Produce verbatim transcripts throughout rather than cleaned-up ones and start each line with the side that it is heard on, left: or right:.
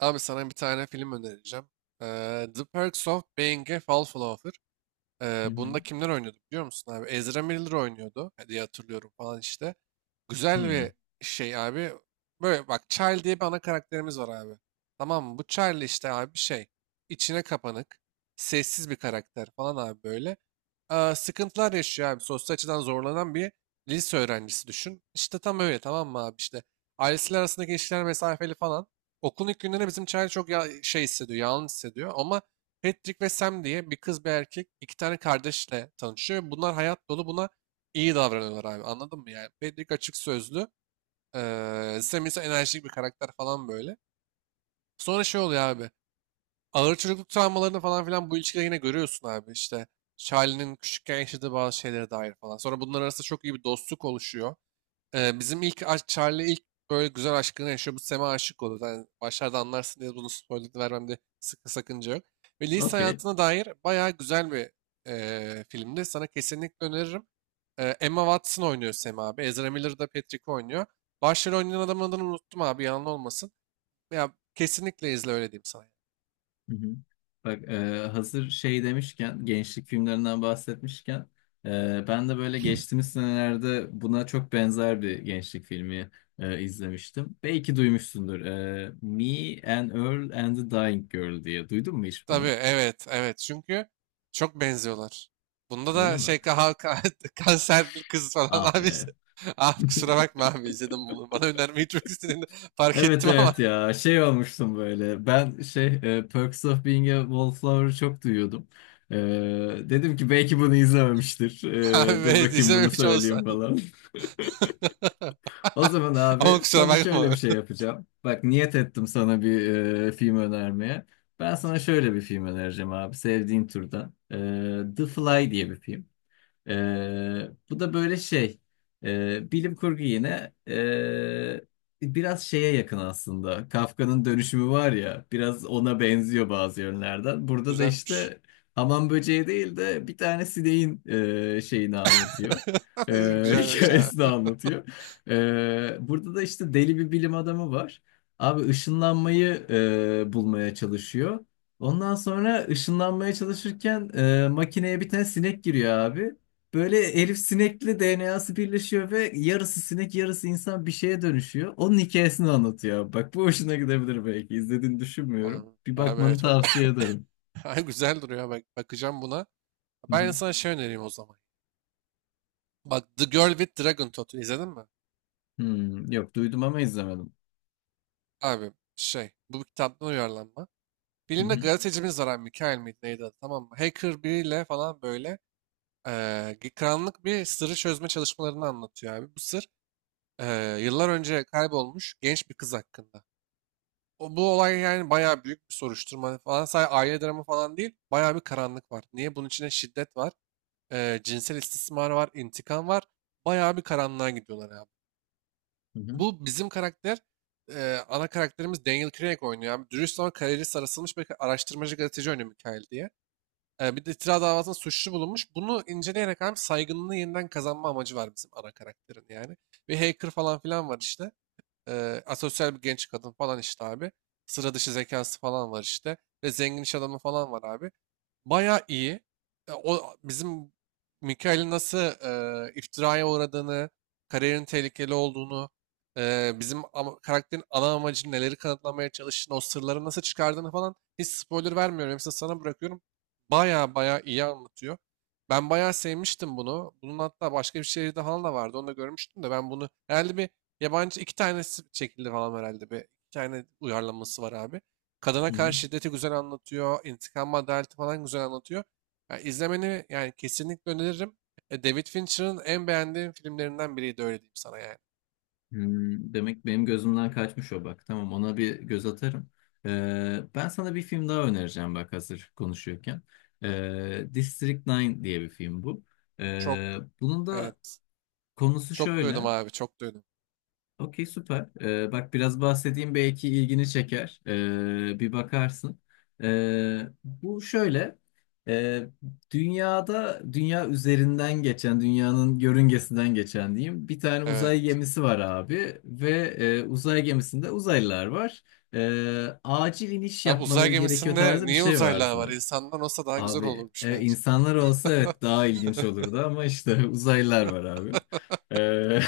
right: Abi sana bir tane film önereceğim. Ee, The Perks of Being a Wallflower.
left: Hı
right: Ee,
left: hı.
right: bunda kimler oynuyordu biliyor musun abi? Ezra Miller oynuyordu e, diye hatırlıyorum falan işte. Güzel
left: Hı.
right: bir şey abi. Böyle bak, Charlie diye bir ana karakterimiz var abi. Tamam mı? Bu Charlie işte abi şey. İçine kapanık. Sessiz bir karakter falan abi böyle. Ee, sıkıntılar yaşıyor abi. Sosyal açıdan zorlanan bir lise öğrencisi düşün. İşte tam öyle, tamam mı abi işte. Ailesiyle arasındaki ilişkiler mesafeli falan. Okulun ilk günlerinde bizim Charlie çok ya şey hissediyor. Yalnız hissediyor. Ama Patrick ve Sam diye bir kız bir erkek iki tane kardeşle tanışıyor ve bunlar hayat dolu, buna iyi davranıyorlar abi, anladın mı yani? Patrick açık sözlü. eee Sam ise enerjik bir karakter falan böyle. Sonra şey oluyor abi. Ağır çocukluk travmalarını falan filan bu ilişkide yine görüyorsun abi işte. Charlie'nin küçükken yaşadığı bazı şeylere dair falan. Sonra bunlar arasında çok iyi bir dostluk oluşuyor. Ee, bizim ilk aşk- Charlie ilk böyle güzel aşkını yaşıyor. Bu Sam'e aşık oluyor. Yani başlarda anlarsın diye bunu spoiler vermemde sıkı sakınca yok. Ve lise
left: Okey.
right: hayatına dair bayağı güzel bir e, filmdi. Sana kesinlikle öneririm. Ee, Emma Watson oynuyor Sam abi. Ezra Miller da Patrick oynuyor. Başrol oynayan adamın adını unuttum abi, yalan olmasın. Ya kesinlikle izle, öyle diyeyim sana. Yani.
left: Hı hı. Bak e, hazır şey demişken gençlik filmlerinden bahsetmişken e, ben de böyle geçtiğimiz senelerde buna çok benzer bir gençlik filmi e, izlemiştim. Belki duymuşsundur. E, Me and Earl and the Dying Girl diye. Duydun mu hiç
right: Tabii,
left: bunu?
right: evet, evet, çünkü çok benziyorlar. Bunda
left: Öyle
right: da
left: mi?
right: şey ka ka- kanserli kız falan
left: Ah
right: abi.
left: be.
right: İşte. Ah, kusura bakma abi, izledim bunu. Bana önermeyi çok istediğini fark
left: Evet,
right: ettim ama
left: evet ya şey olmuştum böyle ben şey e, Perks of Being a Wallflower'ı çok duyuyordum. E, Dedim ki belki bunu izlememiştir.
right: abi
left: E, dur
right: evet,
left: bakayım bunu
right: izlememiş olsan.
left: söyleyeyim falan. O zaman
right: Ama
left: abi
right: kusura
left: sana şöyle bir
right: bakma.
left: şey yapacağım. Bak niyet ettim sana bir e, film önermeye. Ben sana şöyle bir film önereceğim abi sevdiğin türden. E, The Fly diye bir film. Ee, bu da böyle şey ee, bilim kurgu yine ee, biraz şeye yakın aslında. Kafka'nın dönüşümü var ya biraz ona benziyor bazı yönlerden. Burada da
right: Güzelmiş.
left: işte hamam böceği değil de bir tane sineğin ee, şeyini anlatıyor. Ee,
right: Güzelmiş
left: hikayesini
right: abi.
left: anlatıyor. Ee, burada da işte deli bir bilim adamı var. Abi ışınlanmayı ee, bulmaya çalışıyor. Ondan sonra ışınlanmaya çalışırken e, makineye bir tane sinek giriyor abi. Böyle Elif sinekli D N A'sı birleşiyor ve yarısı sinek yarısı insan bir şeye dönüşüyor. Onun hikayesini anlatıyor. Bak bu hoşuna gidebilir belki. İzlediğini düşünmüyorum.
right: Abi,
left: Bir
right: abi
left: bakmanı
right: evet.
left: tavsiye ederim.
right: Ay, güzel duruyor, bak, bakacağım buna.
left: Hı
right: Ben
left: hı.
right: sana şey önereyim o zaman. Bak, The Girl with Dragon Tattoo izledin mi?
left: Hmm, yok, duydum ama izlemedim.
right: Abi şey, bu bir kitaptan uyarlanma.
left: Hı
right: Filmde
left: hı.
right: gazetecimiz var abi. Mikael miydi, neydi adı, tamam mı? Hacker biriyle falan böyle eee karanlık bir sırrı çözme çalışmalarını anlatıyor abi. Bu sır eee, yıllar önce kaybolmuş genç bir kız hakkında. O, bu olay yani bayağı büyük bir soruşturma falan. Sadece aile dramı falan değil. Bayağı bir karanlık var. Niye? Bunun içinde şiddet var. Eee, cinsel istismar var. İntikam var. Bayağı bir karanlığa gidiyorlar abi.
left: Hı hı.
right: Bu bizim karakter, eee, ana karakterimiz, Daniel Craig oynuyor abi. Dürüst ama kariyeri sarasılmış bir araştırmacı gazeteci oynuyor, Mikael diye. Ee, bir de itiraz davasında suçlu bulunmuş. Bunu inceleyerek abi saygınlığını yeniden kazanma amacı var bizim ana karakterin yani. Bir hacker falan filan var işte. Ee, asosyal bir genç kadın falan işte abi. Sıra dışı zekası falan var işte. Ve zengin iş adamı falan var abi. Bayağı iyi. E, o bizim Mikael'in nasıl e, iftiraya uğradığını, kariyerin tehlikeli olduğunu, e, bizim ama- karakterin ana amacını, neleri kanıtlamaya çalıştığını, o sırları nasıl çıkardığını falan, hiç spoiler vermiyorum. Hepsini sana bırakıyorum. Bayağı bayağı iyi anlatıyor. Ben bayağı sevmiştim bunu. Bunun hatta başka bir şehirde falan da vardı. Onu da görmüştüm de, ben bunu herhalde bir yabancı, iki tanesi çekildi falan herhalde. Bir iki tane uyarlaması var abi. Kadına
left: Hı hı.
right: karşı şiddeti güzel anlatıyor. İntikam ve adaleti falan güzel anlatıyor. Yani izlemeni yani kesinlikle öneririm. E, David Fincher'ın en beğendiğim filmlerinden biriydi, öyle diyeyim sana yani.
left: Hmm, demek benim gözümden kaçmış o bak. Tamam, ona bir göz atarım. Ee, ben sana bir film daha önereceğim bak hazır konuşuyorken. Ee, District dokuz diye bir film bu.
right: Çok
left: Ee, bunun da
right: evet.
left: konusu
right: Çok duydum
left: şöyle.
right: abi, çok duydum.
left: Okey, süper. Ee, bak biraz bahsedeyim belki ilgini çeker. Ee, bir bakarsın. Ee, bu şöyle. Ee, Dünyada dünya üzerinden geçen, dünyanın yörüngesinden geçen diyeyim. Bir tane uzay
right: Evet.
left: gemisi var abi ve e, uzay gemisinde uzaylılar var. Ee, acil iniş
right: Abi, uzay
left: yapmaları gerekiyor
right: gemisinde
left: tarzı bir
right: niye
left: şey var.
right: uzaylılar var? İnsandan olsa daha güzel
left: Abi
right: olurmuş
left: e,
right: bence.
left: insanlar olsa evet daha ilginç olurdu ama işte uzaylılar var abi. Ee,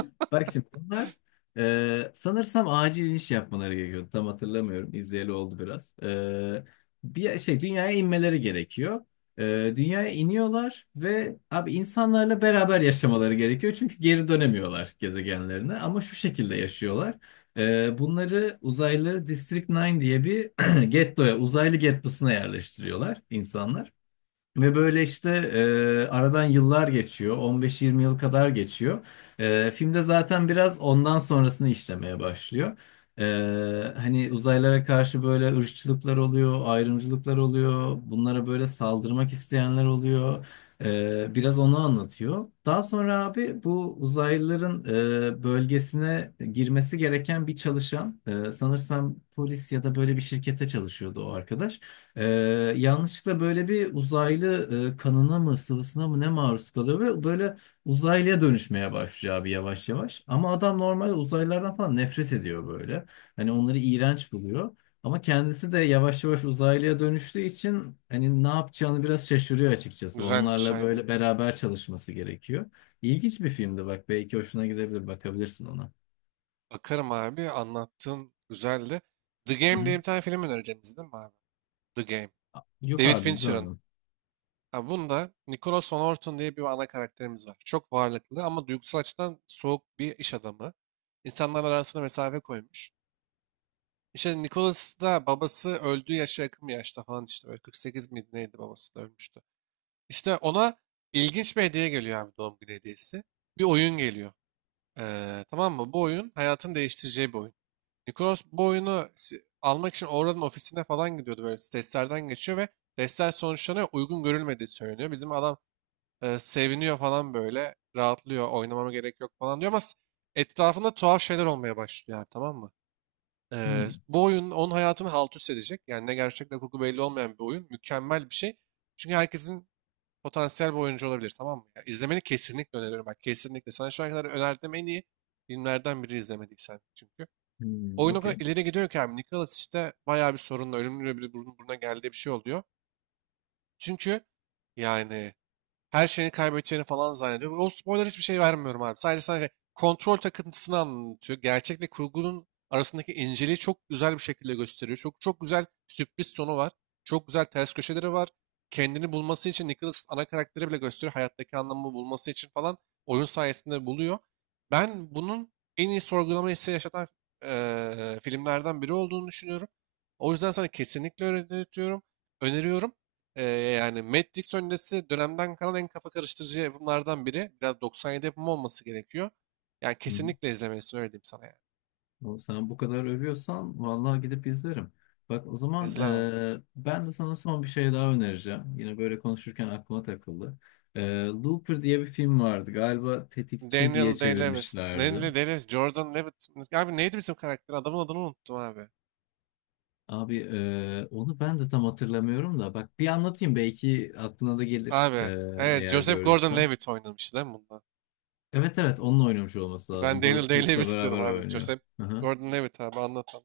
left: Bak şimdi bunlar e, sanırsam acil iniş yapmaları gerekiyordu. Tam hatırlamıyorum. İzleyeli oldu biraz. Ee, bir şey dünyaya inmeleri gerekiyor. Ee, dünyaya iniyorlar ve abi insanlarla beraber yaşamaları gerekiyor. Çünkü geri dönemiyorlar gezegenlerine ama şu şekilde yaşıyorlar. Ee, bunları uzaylıları District dokuz diye bir gettoya, uzaylı gettosuna yerleştiriyorlar insanlar. Ve böyle işte e, aradan yıllar geçiyor. on beş yirmi yıl kadar geçiyor. E, filmde zaten biraz ondan sonrasını işlemeye başlıyor. E, hani uzaylara karşı böyle ırkçılıklar oluyor, ayrımcılıklar oluyor. Bunlara böyle saldırmak isteyenler oluyor. E, biraz onu anlatıyor. Daha sonra abi bu uzaylıların e, bölgesine girmesi gereken bir çalışan, e, sanırsam polis ya da böyle bir şirkete çalışıyordu o arkadaş. Ee, Yanlışlıkla böyle bir uzaylı e, kanına mı sıvısına mı ne maruz kalıyor ve böyle uzaylıya dönüşmeye başlıyor abi yavaş yavaş. Ama adam normal uzaylılardan falan nefret ediyor böyle. Hani onları iğrenç buluyor. Ama kendisi de yavaş yavaş uzaylıya dönüştüğü için hani ne yapacağını biraz şaşırıyor açıkçası.
right: Güzelmiş,
left: Onlarla
right: aynen.
left: böyle beraber çalışması gerekiyor. İlginç bir filmdi bak belki hoşuna gidebilir bakabilirsin ona.
right: Bakarım abi, anlattığın güzeldi. The
left: Hı
right: Game
left: hı.
right: diye bir tane film önereceğim, izledin mi abi? The Game.
left: Yok
right: David
left: abi
right: Fincher'ın.
left: izlemedim.
right: Ha, bunda Nicholas Van Orton diye bir ana karakterimiz var. Çok varlıklı ama duygusal açıdan soğuk bir iş adamı. İnsanlar arasına mesafe koymuş. İşte Nicholas da babası öldüğü yaşa yakın bir yaşta falan işte böyle kırk sekiz miydi neydi, babası da ölmüştü. İşte ona ilginç bir hediye geliyor abi, doğum günü hediyesi. Bir oyun geliyor. Ee, tamam mı? Bu oyun hayatını değiştireceği bir oyun. Nicholas bu oyunu si- almak için Oral'ın ofisine falan gidiyordu, böyle testlerden geçiyor ve testler sonuçlarına uygun görülmediği söyleniyor. Bizim adam e, seviniyor falan böyle. Rahatlıyor. Oynamama gerek yok falan diyor ama s- etrafında tuhaf şeyler olmaya başlıyor abi, tamam mı?
left: Hı.
right: E, bu oyun onun hayatını halt üst edecek. Yani ne gerçek ne kurgu belli olmayan bir oyun. Mükemmel bir şey. Çünkü herkesin potansiyel bir oyuncu olabilir, tamam mı? Ya, izlemeni kesinlikle öneriyorum. Bak kesinlikle. Sana şu ana kadar önerdiğim en iyi filmlerden biri, izlemediysen çünkü.
left: Hı,
right: Oyun o kadar
left: okey.
right: ileri gidiyor ki abi. Nicholas işte bayağı bir sorunla, ölümlü bir burun buruna geldiği bir şey oluyor. Çünkü yani her şeyini kaybedeceğini falan zannediyor. O spoiler hiçbir şey vermiyorum abi. Sadece sadece kontrol takıntısını anlatıyor. Gerçekle kurgunun arasındaki inceliği çok güzel bir şekilde gösteriyor. Çok çok güzel sürpriz sonu var. Çok güzel ters köşeleri var. Kendini bulması için Nicholas ana karakteri bile gösteriyor. Hayattaki anlamı bulması için falan oyun sayesinde buluyor. Ben bunun en iyi sorgulama hissi yaşatan eee, filmlerden biri olduğunu düşünüyorum. O yüzden sana kesinlikle öneriyorum. Öneriyorum. Ee, yani Matt Dix öncesi dönemden kalan en kafa karıştırıcı yapımlardan biri. Biraz doksan yedi yapımı olması gerekiyor. Yani
left: Hı.
right: kesinlikle izlemelisin, öyle diyeyim sana yani.
left: O, sen bu kadar övüyorsan vallahi gidip izlerim. Bak o zaman
right: İzle abi.
left: e, ben de sana son bir şey daha önereceğim. Yine böyle konuşurken aklıma takıldı. E, Looper diye bir film vardı. Galiba Tetikçi
right: Daniel
left: diye
right: Day-Lewis.
left: çevirmişlerdi.
right: Daniel Day-Lewis, Jordan Levitt. Abi neydi bizim karakter? Adamın adını unuttum abi.
left: Abi e, onu ben de tam hatırlamıyorum da. Bak bir anlatayım belki aklına da gelir e,
right: Abi. Evet,
left: eğer
right: Joseph
left: gördüysen.
right: Gordon-Levitt oynamıştı değil mi bunda?
left: Evet, evet onunla oynamış olması
right: Ben
left: lazım. Bruce
right: Daniel
left: Willis'le
right: Day-Lewis diyorum
left: beraber
right: abi.
left: oynuyor.
right: Joseph Gordon-Levitt abi, anlat anlat.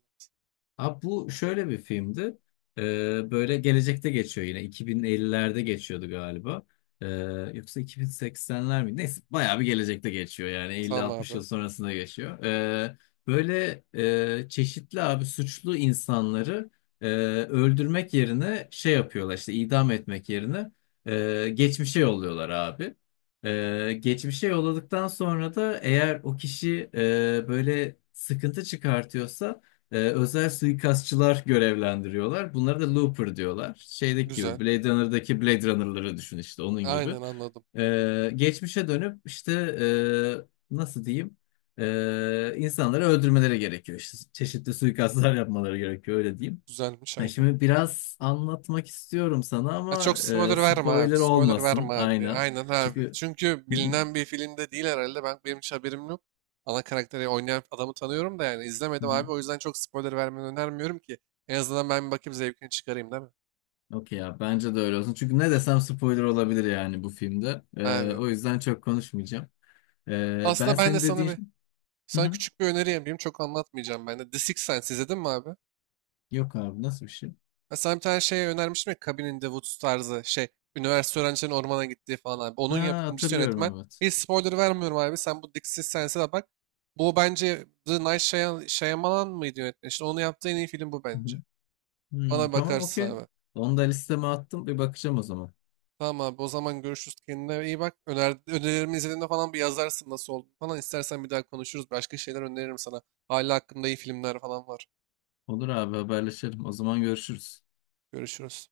left: Abi bu şöyle bir filmdi. Ee, böyle gelecekte geçiyor yine. iki bin ellilerde geçiyordu galiba. Ee, Yoksa iki bin seksenler mi? Neyse bayağı bir gelecekte geçiyor yani.
right: Tamam
left: elli altmış yıl
right: abi.
left: sonrasında geçiyor. Ee, böyle e, çeşitli abi suçlu insanları e, öldürmek yerine şey yapıyorlar işte idam etmek yerine e, geçmişe yolluyorlar abi. Ee, geçmişe yolladıktan sonra da eğer o kişi e, böyle sıkıntı çıkartıyorsa ee, özel suikastçılar görevlendiriyorlar. Bunlara da Looper diyorlar. Şeydeki
right: Güzel.
left: gibi Blade Runner'daki Blade Runner'ları düşün işte onun gibi.
right: Aynen, anladım.
left: Ee, geçmişe dönüp işte e, nasıl diyeyim. Ee, insanları öldürmeleri gerekiyor. İşte çeşitli suikastlar yapmaları gerekiyor öyle diyeyim.
right: Güzelmiş,
left: Ha,
right: aynen.
left: şimdi biraz anlatmak istiyorum sana
right: Ya
left: ama
right: çok
left: e,
right: spoiler verme abi.
left: spoiler
right: Spoiler
left: olmasın
right: verme abi.
left: aynen.
right: Aynen abi.
left: Çünkü.
right: Çünkü
left: Hı
right: bilinen bir filmde değil herhalde. Ben, benim hiç haberim yok. Ana karakteri oynayan adamı tanıyorum da yani izlemedim
left: hı.
right: abi. O yüzden çok spoiler vermeni önermiyorum ki. En azından ben bir bakayım, zevkini çıkarayım değil mi?
left: Okey ya bence de öyle olsun. Çünkü ne desem spoiler olabilir yani bu filmde. Ee,
right: Abi.
left: o yüzden çok konuşmayacağım. Ee, ben
right: Aslında ben de
left: senin
right: sana bir
left: dediğin... Hı
right: sana
left: hı.
right: küçük bir öneri yapayım. Çok anlatmayacağım ben de. The Sixth Sense izledin mi abi?
left: Yok abi nasıl bir şey?
right: Ben sana bir tane şey önermiştim ya, Cabin in the Woods tarzı şey. Üniversite öğrencilerin ormana gittiği falan abi. Onun
left: Ha,
right: yapımcısı
left: hatırlıyorum
right: yönetmen.
left: evet.
right: Hiç spoiler vermiyorum abi. Sen bu Dixie Sense'e de bak. Bu bence The Night Shyam- Shyamalan mıydı yönetmen? İşte onu yaptığı en iyi film bu
left: Hı hı.
right: bence.
left: Hmm,
right: Bana
left: tamam,
right: bakarsın
left: okey.
right: abi.
left: Onu da listeme attım. Bir bakacağım o zaman.
right: Tamam abi, o zaman görüşürüz. Kendine iyi bak. Öner önerilerimi izlediğinde falan bir yazarsın, nasıl oldu falan. İstersen bir daha konuşuruz. Başka şeyler öneririm sana. Hala hakkında iyi filmler falan var.
left: Olur abi haberleşelim. O zaman görüşürüz.
right: Görüşürüz.